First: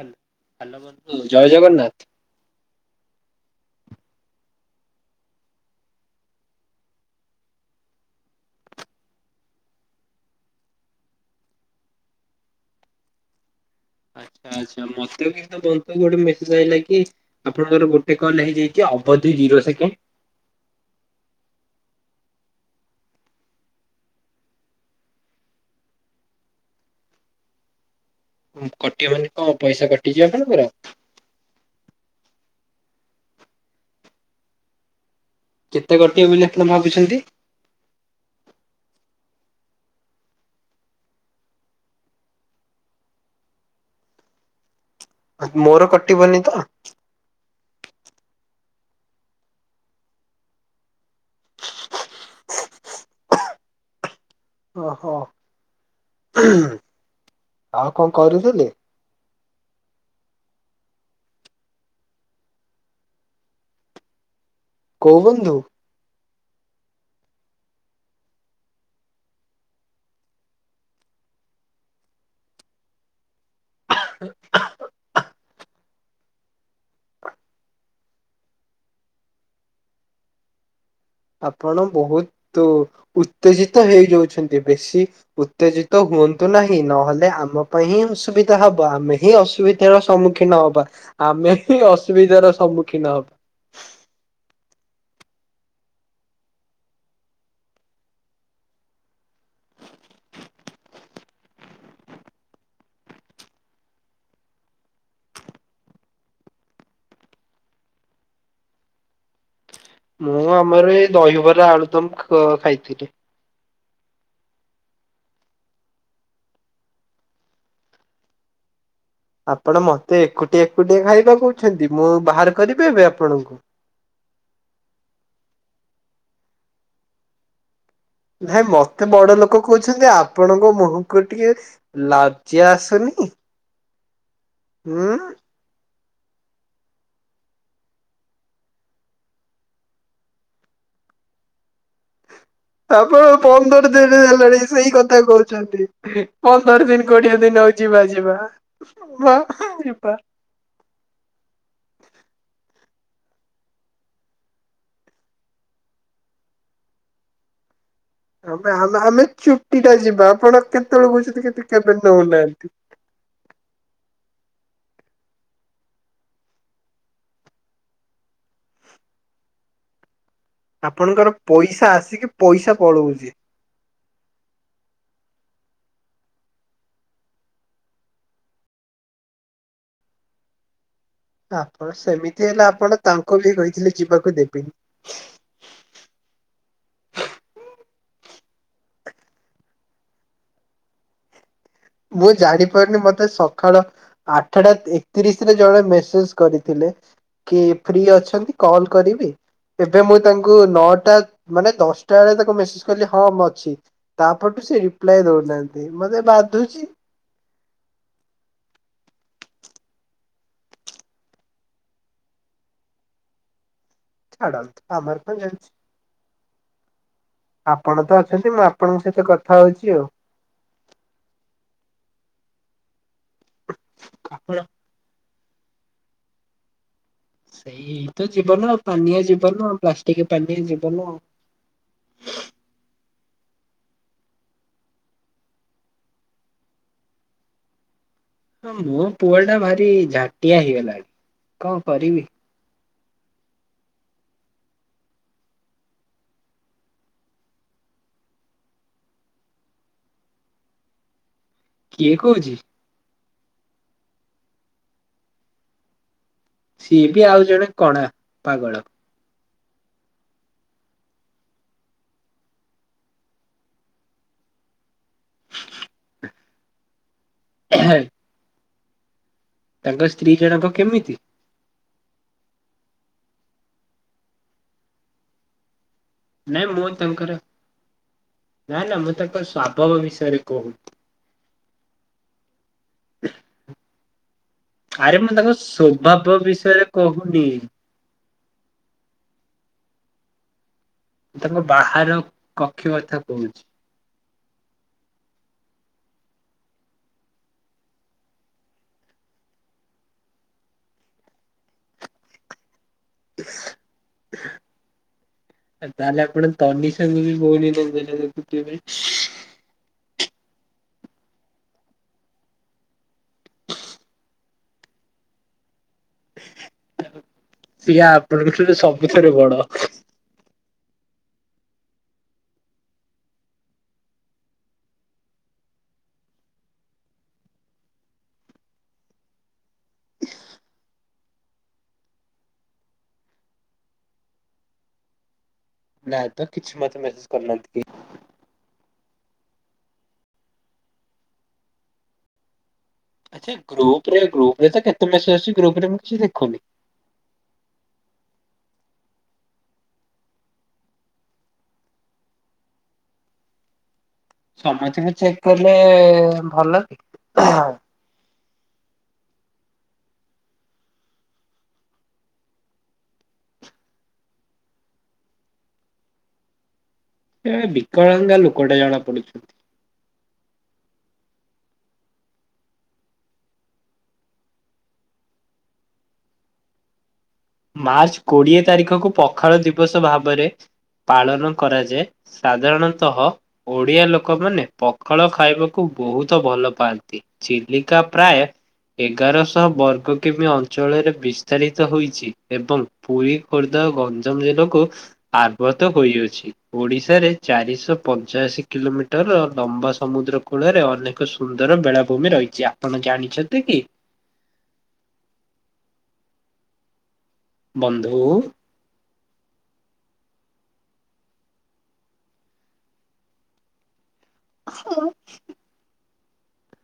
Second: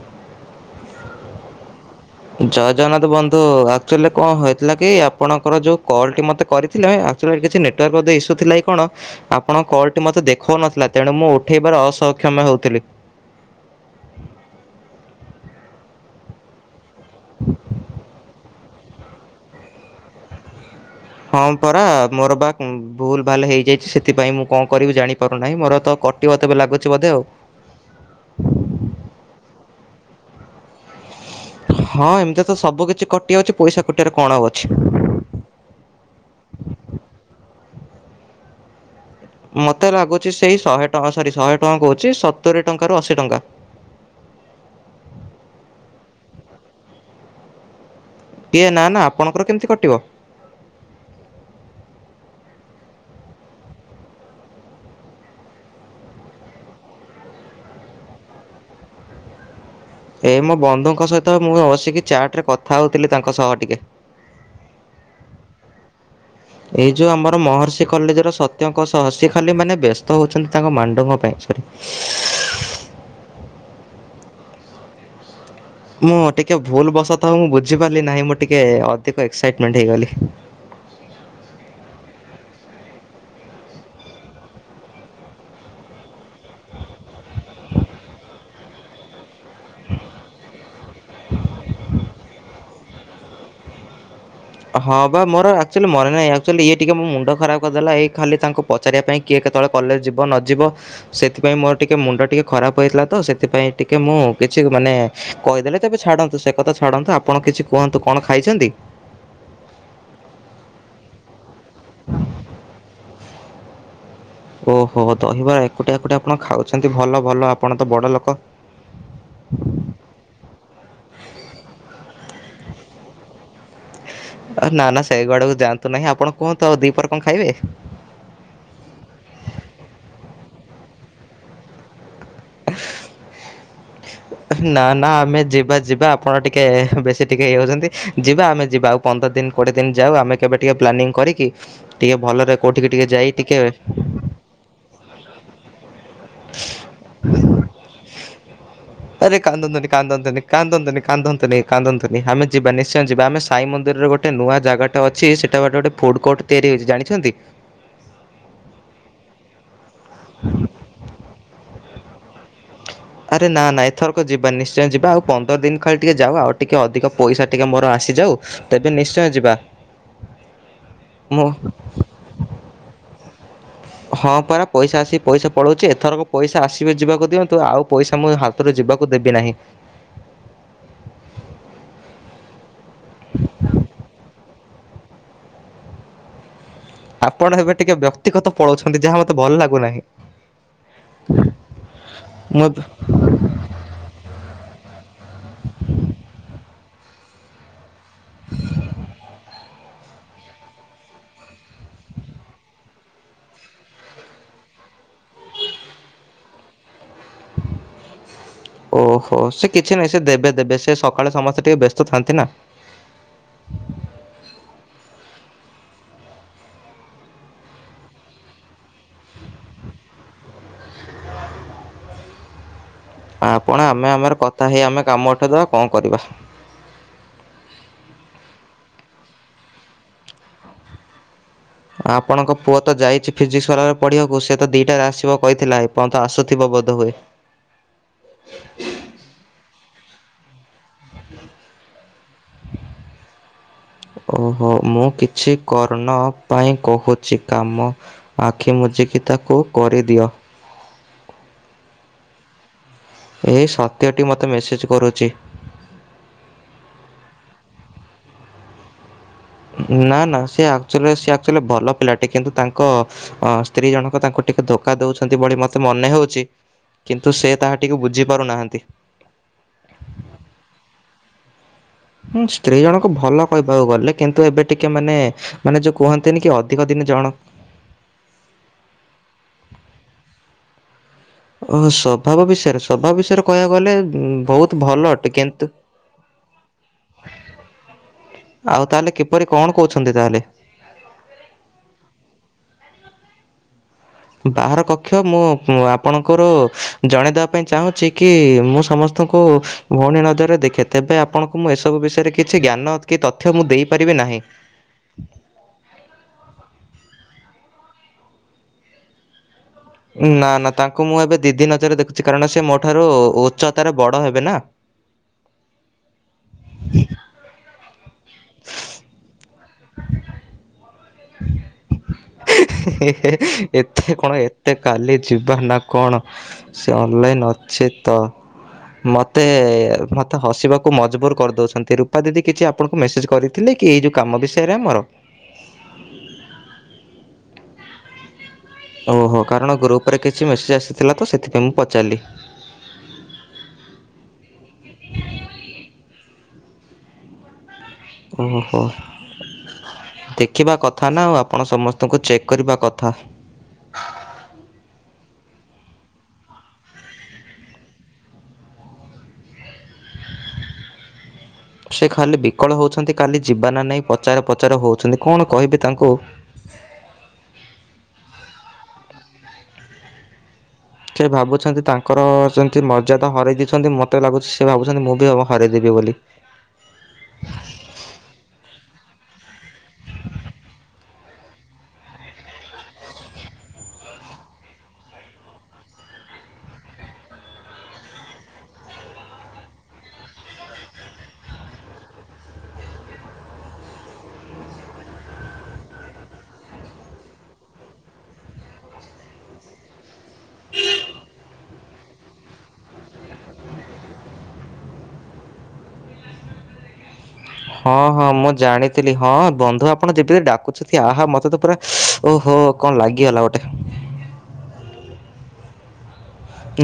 Hello hello ବନ୍ଧୁ ଜୟ ଜଗନ୍ନାଥ। ଜୟ ଜଗନ୍ନାଥ ବନ୍ଧୁ ଆକଚୋଲିରେ କଣ ହେଇଥିଲା କି ଆପଣଙ୍କର ଯୋଉ କଲଟି ମତେ କରିଥିଲେ ଆ କଚୋଲି ଏଠି କିଛି ନେଟୱାର୍କ ବୋଧେ ଇସୁ ଥିଲା କି କଣ ଆପଣଙ୍କ କଲଟି ମତେ ଦେଖୋଉ ନଥୁଲା ତେଣୁ ମୁଁ ଉଠେଇବାରେ ଅସକ୍ଷମ ହୋଉଥିଲି। ଆଚ୍ଛା ଆଚ୍ଛା ମତେ ବି ତ କନ ତ ଗୋଟେ ମେସେଜ ଆଇଲା କି ଆପଣଙ୍କର ଗୋଟେ କଲ ହେଇଯାଇ ଚି ଅବଧି ଜିରୋ ସେକେଣ୍ଡ। ହଁ ପରା ମୋର ପା କୁଁ ଭୁଲ ଭାଲ ହେଇଯାଇଚି ସେଥିପାଇଁ ମୁଁ କଣ କରିବି ଜାଣି ପାରୁନାହିଁ ମୋର ତ କ ଟିବ ତେବେ ଲାଗୁଚି ବୋଧେ ଆଉ। ଉଁ କଟିିବ ମାନେ କଁ ପଇସା କଟିଯିବ ଆପଣଙ୍କର? ହଁ ଏମତି ତ ସବୁ କିଛି କଟିଯାଉଚି ପଇସା କଟିବାରେ କଣ ଆଉ ଅଛି। କେତେ କଟିବ ବୋଲି ଆପଣ ଭାବୁଛନ୍ତି? ମତେ ଲାଗୁଚି ସେଇ ଶହେ ଟ ସରି ଶହେ ଟଙ୍କା କୋହୁଚି ସତୁରି ଟଙ୍କାରୁ ଅଶୀ ଟଙ୍କା। ମୋର କଟିିବନି ତ? ଟିଏ ନା ନା ଆପଣଙ୍କର କେମତି କଟିବ? ଓହୋ ଆଉ କଣ କରୁଥୁଲେ? ଏ ମୋ ବନ୍ଧୁଙ୍କ ସହିତ ମୁଁ ଅ ବସିକି ଚାଟରେ କଥା ହୋଉଥିଲି ତାଙ୍କ ସହ ଟିକେ। କୋଉ ବନ୍ଧୁ? ଏଇ ଯୋଉ ଆମର ମହର୍ଷି କଲେଜର ସତ୍ୟଙ୍କ ସହ ସେ ଖାଲି ମାନେ ବ୍ୟସ୍ତ ହୋଉଚନ୍ତି ତାଙ୍କ ମାଣ୍ଡୁଙ୍କ ପାଇଁ ସରି। ମୁଁ ଟିକେ ଭୁଲ ବସତହ ମୁଁ ବୁଝିପାରଲି ନାହିଁ ମୁଁ ଟିକେ ଅଧିକ ଏକ୍ସାଇଟମେଣ୍ଟ ହେଇଗଲି। ଆପଣ ବୋହୁତୁ ଉତ୍ତେଜିତ ହେଇଯାଉଛନ୍ତି ବେଶୀ ଉତ୍ତେଜିତ ହୁଅନ୍ତୁ ନାହିଁ ନହଲେ ଆମ ପାଇଁ ହିଁ ଅସୁବିଧା ହବ ଆମେ ହିଁ ଅସୁବି ଧାର ସମ୍ମୁଖୀନ ହବା ଆମେ ହିଁ ଅସୁବିଧାର ସମ୍ମୁଖୀନ ହ ହଁ ପା ମୋର ଆକଚୋଲି ମନେ ନାହିଁ ଆକଚୋଲି ଇଏ ଟିକେ ମୋ ମୁଣ୍ଡ ଖରାପ କରିଦେଲା ଏଇ ଖାଲି ତାଙ୍କ ପଚାରିବା ପାଇଁ କିଏ କେତେବେଳେ କଲେଜ ଯିବ ନଯିବ ସେଥିପାଇଁ ମୋର ଟିକେ ମୁଣ୍ଡ ଟିକେ ଖରାପ ହେଇଥିଲା ତ ସେଥିପାଇଁ ଟିକେ ମୁଁ କିଛି ମାନେ କହିଦେଲେ ତେବେ ଛାଡନ୍ତୁ ସେ କଥା ଛାଡନ୍ତୁ ଆପଣ କିଛି କୁହନ୍ତୁ କଣ ଖାଇଚନ୍ତି? ମୁଁ ଆମର ଏଇ ଦହିବରା ଆଳୁଦମ ଖ-ଖାଇଥିଲି। ଓହୋ ଦହିବରା ଏକୁଟିଆ ଏକୁଟିଆ ଆପଣ ଖାଉଛନ୍ତି ଭଲ ଭଲ ଆପଣ ତ ବଡ ଲୋକ। ଆପଣ ମତେ ଏକୁଟିଆ ଏକୁଟିଆ ଖାଇବା କୋହୁଛନ୍ତି ମୁଁ ବାହାର କରିବି ଏବେ ଆପଣଙ୍କୁ ଆଉ ନା ନା ସେଇ ଆଡକୁ ଯାଆନ୍ତୁ ନାହିଁ ଆପଣ କୁହନ୍ତୁ ଆଉ ଦିପହରେ କଣ ଖାଇବେ? ନାହିଁ ମତେ ବଡ ଲୋକ କୋହୁଛନ୍ତି ଆପଣଙ୍କ ମୁହଁକୁ ଟିକେ ଲଜ୍ଜ୍ୟା ଆସୁନି। ନା ହୁଁ ନା ଆମେ ଯିବା ଯିବା ଆ ଆପଣ ଟିକେ ବେଶୀ ଟିକେ ଇଏ ହୋଉଚନ୍ତି ଯିବା ଆମେ ଯିବା ଆଉ ପନ୍ଦର ଦିନ କୋଡ଼ିଏ ଦିନ ଯାଉ ଆମେ କେବେ ଟିକେ ପ୍ଲାନିଙ୍ଗ କରିକି ଟିକେ ଭଲରେ କୋଉଠିକି ଟିକେ ଆପଣ ଯାଇ ଟିକେ ପନ୍ଦର ଦିନ ହେଲାଣି ସେଇ କଥା କୋହୁଛନ୍ତି ପନ୍ଦର ଦିନ କୋଡିଏ ଦିନ ହୋଉ ଯିବା ଯିବା ହ ବା କାନ୍ଦନ୍ତୁନି ଆରେ ବା। କାନ୍ଦନ୍ତୁନି କାନ୍ଦନ୍ତୁନି କାନ୍ଦନ୍ତୁନି କାନ୍ଦନ୍ତୁନି ଆମେ ଯିବା ନିଶ୍ଚୟ ଯିବା ଆମେ ସାଇ ମନ୍ଦିରରେ ଗୋଟେ ନୂଆ ଜାଗାଟେ ଅଛି ସେଟା ବାଟେ ଗୋଟେ ଫୁଡ କୋର୍ଟ ତିଆରି ହୋଉଛି ଜାଣିଛନ୍ତି? ଆମେ ହାଉଲେ ହାଉଲେ ଚୁଟିଟା ଯିବା ଆପଣ କେତୋଳେ କୋହୁଚନ୍ତି କିନ୍ତୁ କେବେ ନୋଉନାହାନ୍ତି। ଆରେ ନାଁ ନାଁ ଏଥରକ ଯିବା ନିଶ୍ଚୟ ଯିବା ଆଉ ପନ୍ଦର ଦିନ ଖାଲି ଟିକେ ଯାଉ ଆଉ ଟିକେ ଅଧିକ ପଇସା ଟିକେ ମୋର ଆସିଯାଉ ତେବେ ନିଶ୍ଚୟ ଯିବା। ଆପଣଙ୍କର ମୁଁ ପଇସା ଆସିକି ପଇସା ପଳୋଉଚି। ହଁ ପରା ପଇସା ଆସିକି ପଇସା ପଳୋଉଚି ଏଥରକ ପଇସା ଆସିବେ ଯିବାକୁ ଦିଅନ୍ତୁ ଆଉ ପଇସା ମୁଁ ହା ତରୁ ଯିବାକୁ ଦେବିନାହିଁ। ଆପଣ ସେମିତି ହେଲେ ଆପଣ ତାଙ୍କୁ ବି କହିଥିଲେ ଯିବାକୁ ଦେବିନି। ଆପଣ ଏବେ ଟିକେ ବ୍ୟକ୍ତିଗତ ପଳୋଉଛନ୍ତି ଯାହା ମତେ ଭଲ ଲାଗୁନାହିଁ। ମୁଁ ଜାଣି ପାରୁନି ମତେ ସ ସଖାଳ ଆଠଟା ଏକତିରିଶରେ ଜଣେ ମେସେଜ କରିଥିଲେ। କି ଫ୍ରି ଅଛନ୍ତି କଲ କରିବି? ଏବେ ମୁଁ ତାଙ୍କୁ ନଅଟା ମାନେ ଦଶଟା ବେଳେ ତାକୁ ମେସେଜ କଲି ହଁ ମୁଁ ଅଛି। ତା ପରଠୁ ସେ ରିପ୍ଲାଏ ଦଉନାହାନ୍ତି ମତେ ବାଧୁଚି। ଓହୋ ସେ କିଛି ନାହିଁ ସେ ଦେବେ ଦେବେ ସେ ସକାଳେ ସମସ୍ତେ ଟିକେ ବ୍ୟସ୍ତ ଥାନ୍ତି ନା। ଛାଡନ୍ତୁ ଆମର କଣ ଯାଉଚି। ଆପଣ ତ ଅଛନ୍ତି ମୁଁ ଆପଣଙ୍କ ସହିତ କଥା ହଉଚି ଆଉ। ଆପଣ ଆମେ ଆମର ଆପଣ କଥା ହେଇ ଆମେ କାମ ଉଠେଇଦେବା କଣ କରିବା। ଏଇ ତ ଜୀବନ ପାନିଆ ଜୀବନ ପ୍ଲାଷ୍ଟିକ ପାନୀଆ ଜୀବନ। ଆପଣଙ୍କ ପୁଅ ତ ଯାଇଚି ଫିଜିକ୍ସ ୱାଲାରେ ପଢ଼ିବାକୁ ସିଏ ତ ଦିଇଟାରେ ଆସିବ କହିଥିଲା ଏ ପର୍ଯ୍ୟନ୍ତ ଆସୁଥିବ ବୋଧହୁଏ। ହଁ ମୋ ପୁଅ ଟା ଭାରି ଝାଟିଆ ହେଇଗଲାଣି କଣ କରିବି? ଓହୋ ମୁଁ କିଛି କର୍ଣ୍ଣ ପାଇଁ କହୁଛି କାମ ଆଖି ମୁଜିକି ତାକୁ କରିଦିଅ। କିଏ କହୁଛି? ଏ ସତ୍ୟଟି ମୋତେ ମେସେଜ୍ କରୁଚି। ସିଏ ବି ଆଉ ଜଣେ କଣା ପାଗଳ। ନା ନା ସେ ଆଚୁ ଆକ୍ଚୁଲି ଭଲ ପିଲାଟି କିନ୍ତୁ ତାଙ୍କ ଅ ସ୍ତ୍ରୀ ଜଣକ ତାଙ୍କୁ ଟିକେ ଧୋକା ଦଉଚନ୍ତି ବୋଲି ମତେ ମନେ ହଉଚି। କିନ୍ତୁ ସେ ତାହା ଟିକୁ ବୁଝିପାରୁନାହାନ୍ତି। ତାଙ୍କ ସ୍ତ୍ରୀ ଜଣକ କେମିତି? ହୁଁ ସ୍ତ୍ରୀ ଜଣଙ୍କ ଭଲ କହିବାକୁ ଗଲେ କିନ୍ତୁ ଏବେ ଟିକେ ମାନେ ମାନେ ଯୋଉ କୁହନ୍ତିନି କି ନାଇଁ ମୁଁ ଅଧିକ ଦିନ ତାଙ୍କର ଜଣ ନା ନା ମୁଁ ତାଙ୍କ ସ୍ଵଭାବ ବିଷୟରେ କହୁ ଓହୋ ସ୍ୱଭାବ ବିଷୟରେ ସ୍ୱଭାବ ବିଷୟରେ କହିବାକୁ ଗଲେ ଉଁ ବହୁତ ଭଲ ଅଟେ କିନ୍ତୁ ସ୍ୱଭାବ ବିଷୟରେ କହୁନି ଆଉ ତାହେଲେ କିପରି କଣ କହୁଛନ୍ତି ତାହେଲେ? ମୁଁ ତାଙ୍କ ବାହାର କକ୍ଷ କଥା କହୁଚି। ବାହାର କକ୍ଷ ମୁଁ ଙ୍କୁ ଆପଣଙ୍କର ଜଣେଇଦବା ପାଇଁ ଚାହୁଁଛି କି ମୁଁ ସମସ୍ତଙ୍କୁ ଭଉଣୀ ନଜରରେ ଦେଖେ ତେବେ ଆପଣଙ୍କୁ ମୁଁ ଏସବୁ ବିଷୟରେ କିଛି ଜ୍ଞାନ କି ତଥ୍ୟ ମୁଁ ଦେଇପାରିବି ନାହିଁ। ତ ତାହେଲେ ଆପଣ ତନୀଷା କୁ ବି ଭଉଣୀ ନଜରରେ ଦେଖୁଥିବେ? ନା ନା ତାଙ୍କୁ ମୁଁ ଏବେ ଦିଦି ନଜରରେ ଦେଖୁଚି କାରଣ ସେ ମୋ ଠାରୁ ଉଚ୍ଚତାରେ ବଡ ହେବେ ନା। ସିଏ ଆପଣଙ୍କ ଠାରୁ ସବୁଥିରେ ବଡ। [inaudible] [inaudible] ଏତେ କଣ ଏତେ କାଲି ଯିବା ନା କଣ? ସେ ଅନନଲାଇନ ଅଛି ତ। ମୋତେ ମୋତେ ହସିବାକୁ ମଜବୁର କରିଦଉଛନ୍ତି ରୂପା ଦିଦି କିଛି ଆପଣଙ୍କୁ ମେସେଜ୍ କରି ଥିଲେ କି ଏଇ ଯୋଉ କାମ ବିଷୟରେ ଆମର? ନାଇଁ ତ କିଛି ମତେ ମେସେଜ କରିନାହାନ୍ତି କେହି। ଓହୋ କାରଣ ଗ୍ରୁପରେ କିଛି ମେସେଜ୍ ଆସିଥିଲା ତ ସେଥିପାଇଁ ମୁଁ ପଚାରିଲି। ଆଚ୍ଛା ଗ୍ରୁପ ରେ ଗ୍ରୁପ ରେ ତ କେତେ ମେସେଜ ଅଶୁଚି ଗ୍ରୁପ ରେ ମୁଁ କିଛି ଦେଖୁନି। ଓହୋ। ଦେଖିବା କଥା ନା ଆଉ ଆପଣ ସମସ୍ତଙ୍କୁ ଚେକ୍ କରିବା କଥା। ସମସ୍ତଙ୍କୁ ଚେକ୍ କଲେ ଭଲ କି। ସେ ଖାଲି ବିକଳ ହଉଛନ୍ତି କାଲି ଯିବ ନା ନାହିଁ ପଚାର ପ୍ରଚାର ହଉଚନ୍ତି କଣ କହିବି ତାଙ୍କୁ। ଏ ବିକଳଙ୍ଗା ଲୋକଟା ଜଣା ପଡୁଚି। ସେ ଭାବୁଚନ୍ତି ତାଙ୍କର ଯେମିତି ମର୍ଯ୍ୟାାଦା ହରେଇ ଦେଇଚନ୍ତି ମତେ ଲାଗୁଚି ସେ ଭାବୁଚନ୍ତି ମୁଁ ବି ହରେଇ ଦେବି ବୋଲି। ମାର୍ଚ୍ଚ କୋଡିଏ ତାରିଖକୁ ପଖାଳ ଦିବସ ଭାବରେ ପାଳନ କରାଯାଏ। ସାଧାରଣତଃ ଓଡିଆ ଲୋକମାନେ ପଖାଳ ଖାଇବାକୁ ବହୁତ ଭଲ ପାଆନ୍ତି। ଚିଲିିକା ପ୍ରାୟ ଏଗାରଶହ ବର୍ଗ କିମି ଅଞ୍ଚଳରେ ବିସ୍ତାରିତ ହୋଇଚି। ଏବଂ ପୁରୀ, ଖୋର୍ଦ୍ଧା, ଗଞ୍ଜାମ ଜିଲ୍ଲାକୁ ଆବ୍ରତ ହୋଇଅଛି ଓଡିଶାରେ ଚାରିଶ ପଞ୍ଚାଅଶୀ କିଲୋମିଟର ଲମ୍ବା ସମୁଦ୍ର କୂଳରେ ଅନେକ ସୁନ୍ଦର ବେଳାଭୂମି ରହିଚି ଆପଣ ଜାଣିଛନ୍ତି କି? ହଁ- ବନ୍ଧୁ? ହଁ ମୁଁ ଜାଣି ଥିଲି ହଁ ବନ୍ଧୁ ଆପଣ ଯେତେ ଡାକୁଚନ୍ତି ଆହା ମତେ ତ ପୁରା ଓହୋ କଣ ଲାଗିଗଲା ଗୋଟେ। ହଁ।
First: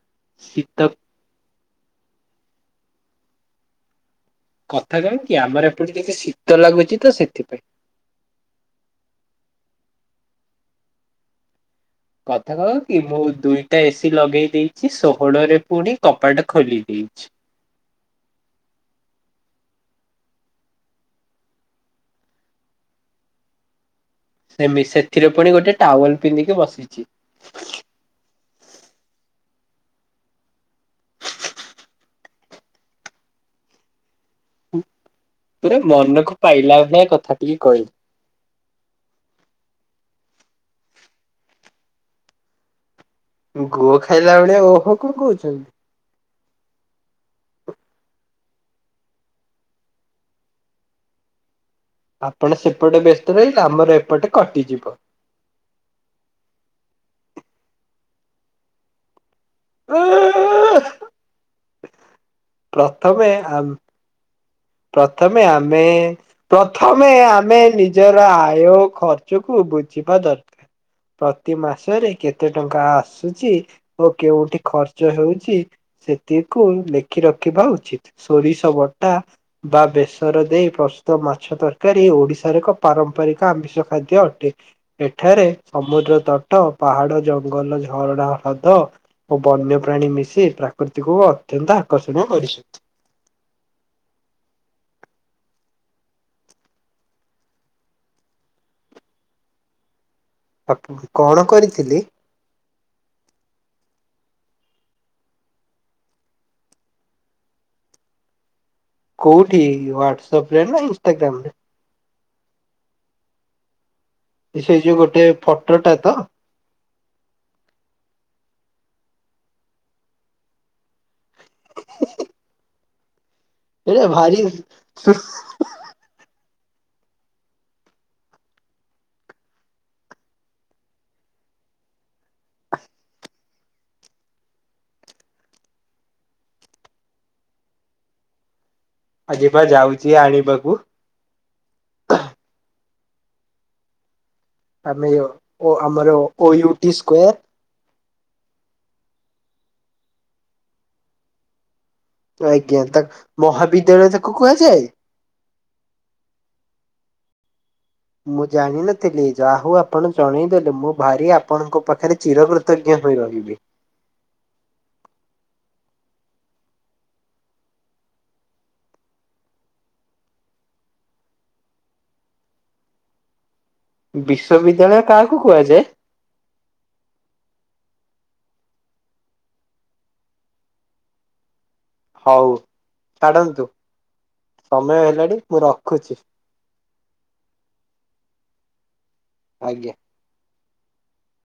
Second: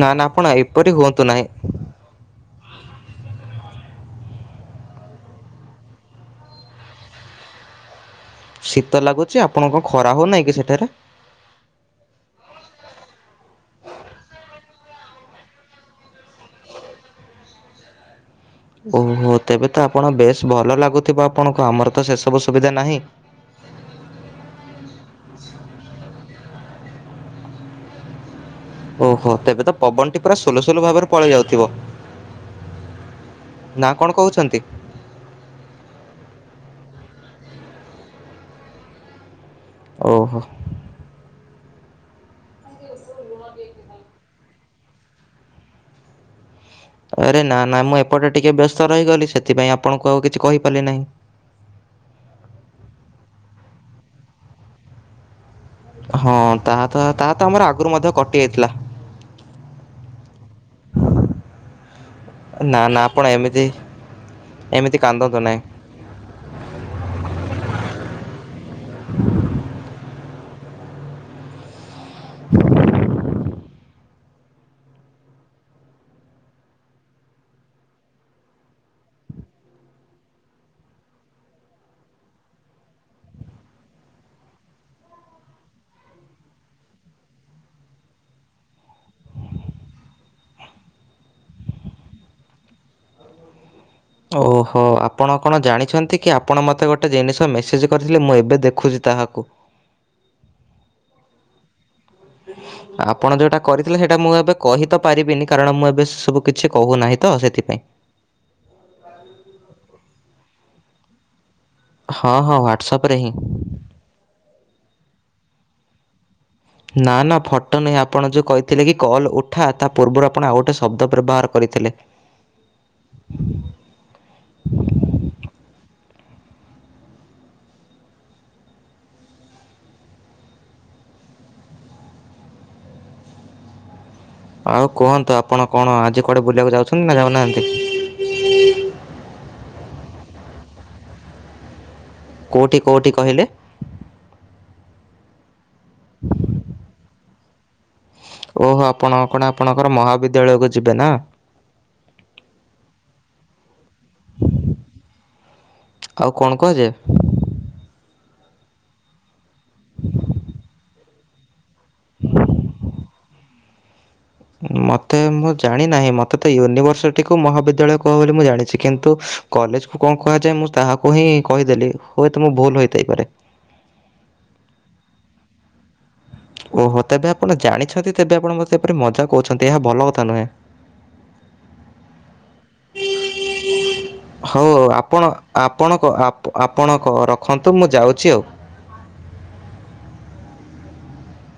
ନା -ନା ଆପଣ ଏପରି ହୁଅନ୍ତୁ ନାହିଁ। କଥା କଣ୍ କି ଆମର ଏପଟେ ଟିକେ ଶୀତ ଲାଗୁଚି ତ ସେଥିପାଇଁ। ଶୀତ ଲାଗୁଚି ଆପଣ କଣ ଖରା ହଉନାହିଁ କି ସେଠାରେ? କଥା କଣ୍ କି ମୁଁ ଦୁଇଟା ଏସିି ଲଗେଇ ଦେଇଚି ଷୋହଳରେ ପୁଣି କବାଟ ଖୋଲି ଦେଇଚି। ଓହୋ ତେବେ ତ ଆପଣ ବେଶ୍ ଭଲ ଲାଗୁଥିବ ଆପଣଙ୍କୁ ଆମର ତ ସେ ସବୁ ସୁବିଧା ନାହିଁ। ସେମି- ସେଥିରେ ପୁଣି ଗୋଟେ ଟାୱଲ୍ ପିନ୍ଧିକି ବସିଚି। ଓହୋ ତେବେ ତ ପବନ ଟି ପୁରା ସୁଲୁସୁଲୁ ଭାବରେ ପଳେଇ ଯାଉଥିବ। ନା କଣ କହୁଛନ୍ତି? ପୁରା ମନକୁ ପାଇଲା ଭଳିଆ କଥାଟିଏ କହିଲ। ଓହୋ। ଗୁହ ଖାଇଲା ଭଳିଆ ଓହ କଣ କହୁଚୁ। ଆରେ ନା -ନା ମୁଁ ଏପଟେ ଟିକେ ବ୍ୟସ୍ତ ରହିଗଲି ସେଥିପାଇଁ ଆପଣଙ୍କୁ ଆଉ କିଛି କହିପାରିଲି ନାହିଁ। ଆପଣ ସେପଟେ ବ୍ୟସ୍ତ ରହିଲେ ଆମର ଏପଟେ କଟିଯିବ। ହଁ ତାହା ତ- ତାହା ତ ଆମର ଆଗୁରୁ ମଧ୍ୟ କଟି ଯାଇଥିଲା। [inaudible] ନା ନା ଆପଣ ପ୍ରଥମେ ଏମିତି ଆମ୍ ଏମିତି କାନ୍ଦନ୍ତୁ ପ୍ରଥମେ ନାହିଁ। ଆମେ ପ୍ରଥମେ ଆମେ ନିଜର ଆୟ ଓ ଖର୍ଚ୍ଚକୁ ବୁଝିବା ଦରକାର୍। ପ୍ରତି ମାସରେ କେତେ ଟଙ୍କା ଆସ୍ ଆସୁଚି ଓ କେଉଠି ଖର୍ଚ୍ଚ ହେଉଚି ସେତିକୁ ଲେଖି ରଖିବା ଉଚିତ୍ ସୋରିଷ ବଟା ବା ବେସର ଦେଇ ପ୍ରସ୍ତୁତ ମାଛ ତରକାରୀ ଓଡିଶାର ଏକ ପାରମ୍ପରିକ ଆମିଷ ଖାଦ୍ୟ ଅଟେ। ଏଠାରେ ସମୁଦ୍ର ତଟ, ପାହାଡ, ଜଙ୍ଗଲ, ଝରଣା ହ୍ରଦ ଓ ବନ୍ୟ ପ୍ରାଣୀ ମିଶି ପ୍ରାକୃତିକକୁ ଅତ୍ୟନ୍ତ ଆକର୍ଷଣୀୟ କରିଛନ୍ତି। ଓହୋ ଆପଣ କଣ ଜାଣିଚନ୍ତି କି ଆପଣ ମତେ ଗୋଟେ ଜିନିଷ ମେସେଜ୍ କରିଥିଲେ ମୁଁ ଏବେ ଦେଖୁଛି ତାହାକୁ। ଆ- କଣ କରିଥିଲି? ଆପଣ ଯଉଟା କରିଥିଲେ ସେଇଟା ମୁଁ ଏବେ କହି ତ ପାରିବିନି କାରଣ ମୁଁ ଏବେ ସବୁ କିଛି କହୁନାହିଁ ତ ସେଥିପାଇଁ। କଉଠି ହ୍ଵାଟ୍ସପ୍ ରେ ନା ଇନଷ୍ଟାଗ୍ରାମ୍ ରେ? ହଁ- ହଁ ହ୍ୱାଟ୍ସଆପ୍ ରେ ହିଁ। ଏ ସେଇ ଯଉ ଗୋଟେ ଫଟୋ ଟା ତ? ନା- ନା ଫଟୋ ନାହିଁ ଆପଣ ଯଉ କହିଥିଲେ କି କଲ୍ ଉଠା ତା ପୂର୍ବରୁ ଆପଣ ଆଉ ଗୋଟେ ଶବ୍ଦ ବ୍ୟବହାର କରିଥିଲେ। ଏ ଭାଇ‌ ଆଉ କୁହନ୍ତୁ ଆପଣ କଣ ଆଜି କୁଆଡେ ବୁଲିବାକୁ ଯାଉଚନ୍ତି ନା ଯାଉନାହାନ୍ତି? ଆଜି ବା ଯାଉଚି ଆଣିବା କୁ। କଉଠି- କଉଠି କହିଲେ? ଆମେ ଓ ଆମର ଓ ୟୁଟି ସ୍କୋୟାର୍। ଓହୋ ଆପଣ କଣ ଆପଣଙ୍କର ମହାବିଦ୍ୟାଳୟକୁ ଯିବେ ନା? ଆଜ୍ଞା ତା- ମହାବିଦ୍ୟାଳୟ ତାକୁ କୁହାଯାଏ? ଆଉ କଣ କୁହାଯାଏ। ମୁଁ ଜାଣିନଥିଲି ଯାହୁ ଆପଣ ଜଣେଇ ଦେେଲେ ମୁଁ ଭାରି ଆ ପଣଙ୍କ ପାଖରେ ଚିରକୃତଜ୍ଞ ହୋଇ ରହିବି। ମୋତେ ମୁଁ ଜାଣିନାହିଁ ମୋତେ ତ ୟୁନିଭର୍ସିଟିକୁ ମହାବିଦ୍ୟାଳୟ କୁହ ବୋଲି ମୁଁ ଜାଣିଛି କିନ୍ତୁ କଲେଜ କୁ କଣ କୁହାଯାଏ ମୁଁ ତାହାକୁ ହିଁ କହିଦେଲି ହୁଏତ ମୁଁ ଭୁଲ ହୋଇଥାଇପାରେ। ବିଶ୍ବିଦ୍ୟାଳୟ କାହାକୁ କୁହାଯାଏ। ଓହୋ ତେବେ ଆପଣ ଜାଣିଛନ୍ତି ତେବେ ଆପଣ ମତେ ଏପରି ମଜା କହୁଛନ୍ତି ଏହା ଭଲ କଥା ନୁହେଁ। ହଉ ଛାଡନ୍ତୁ। ହଉଉ ସମୟ ଆପଣ ହେଲାଣି ମୁଁ ଆପଣକ ରଖୁଛି ଆପଣକ ରଖନ୍ତୁ ମୁଁ ଯାଉଛି ଆଉ। ଆଜ୍ଞା।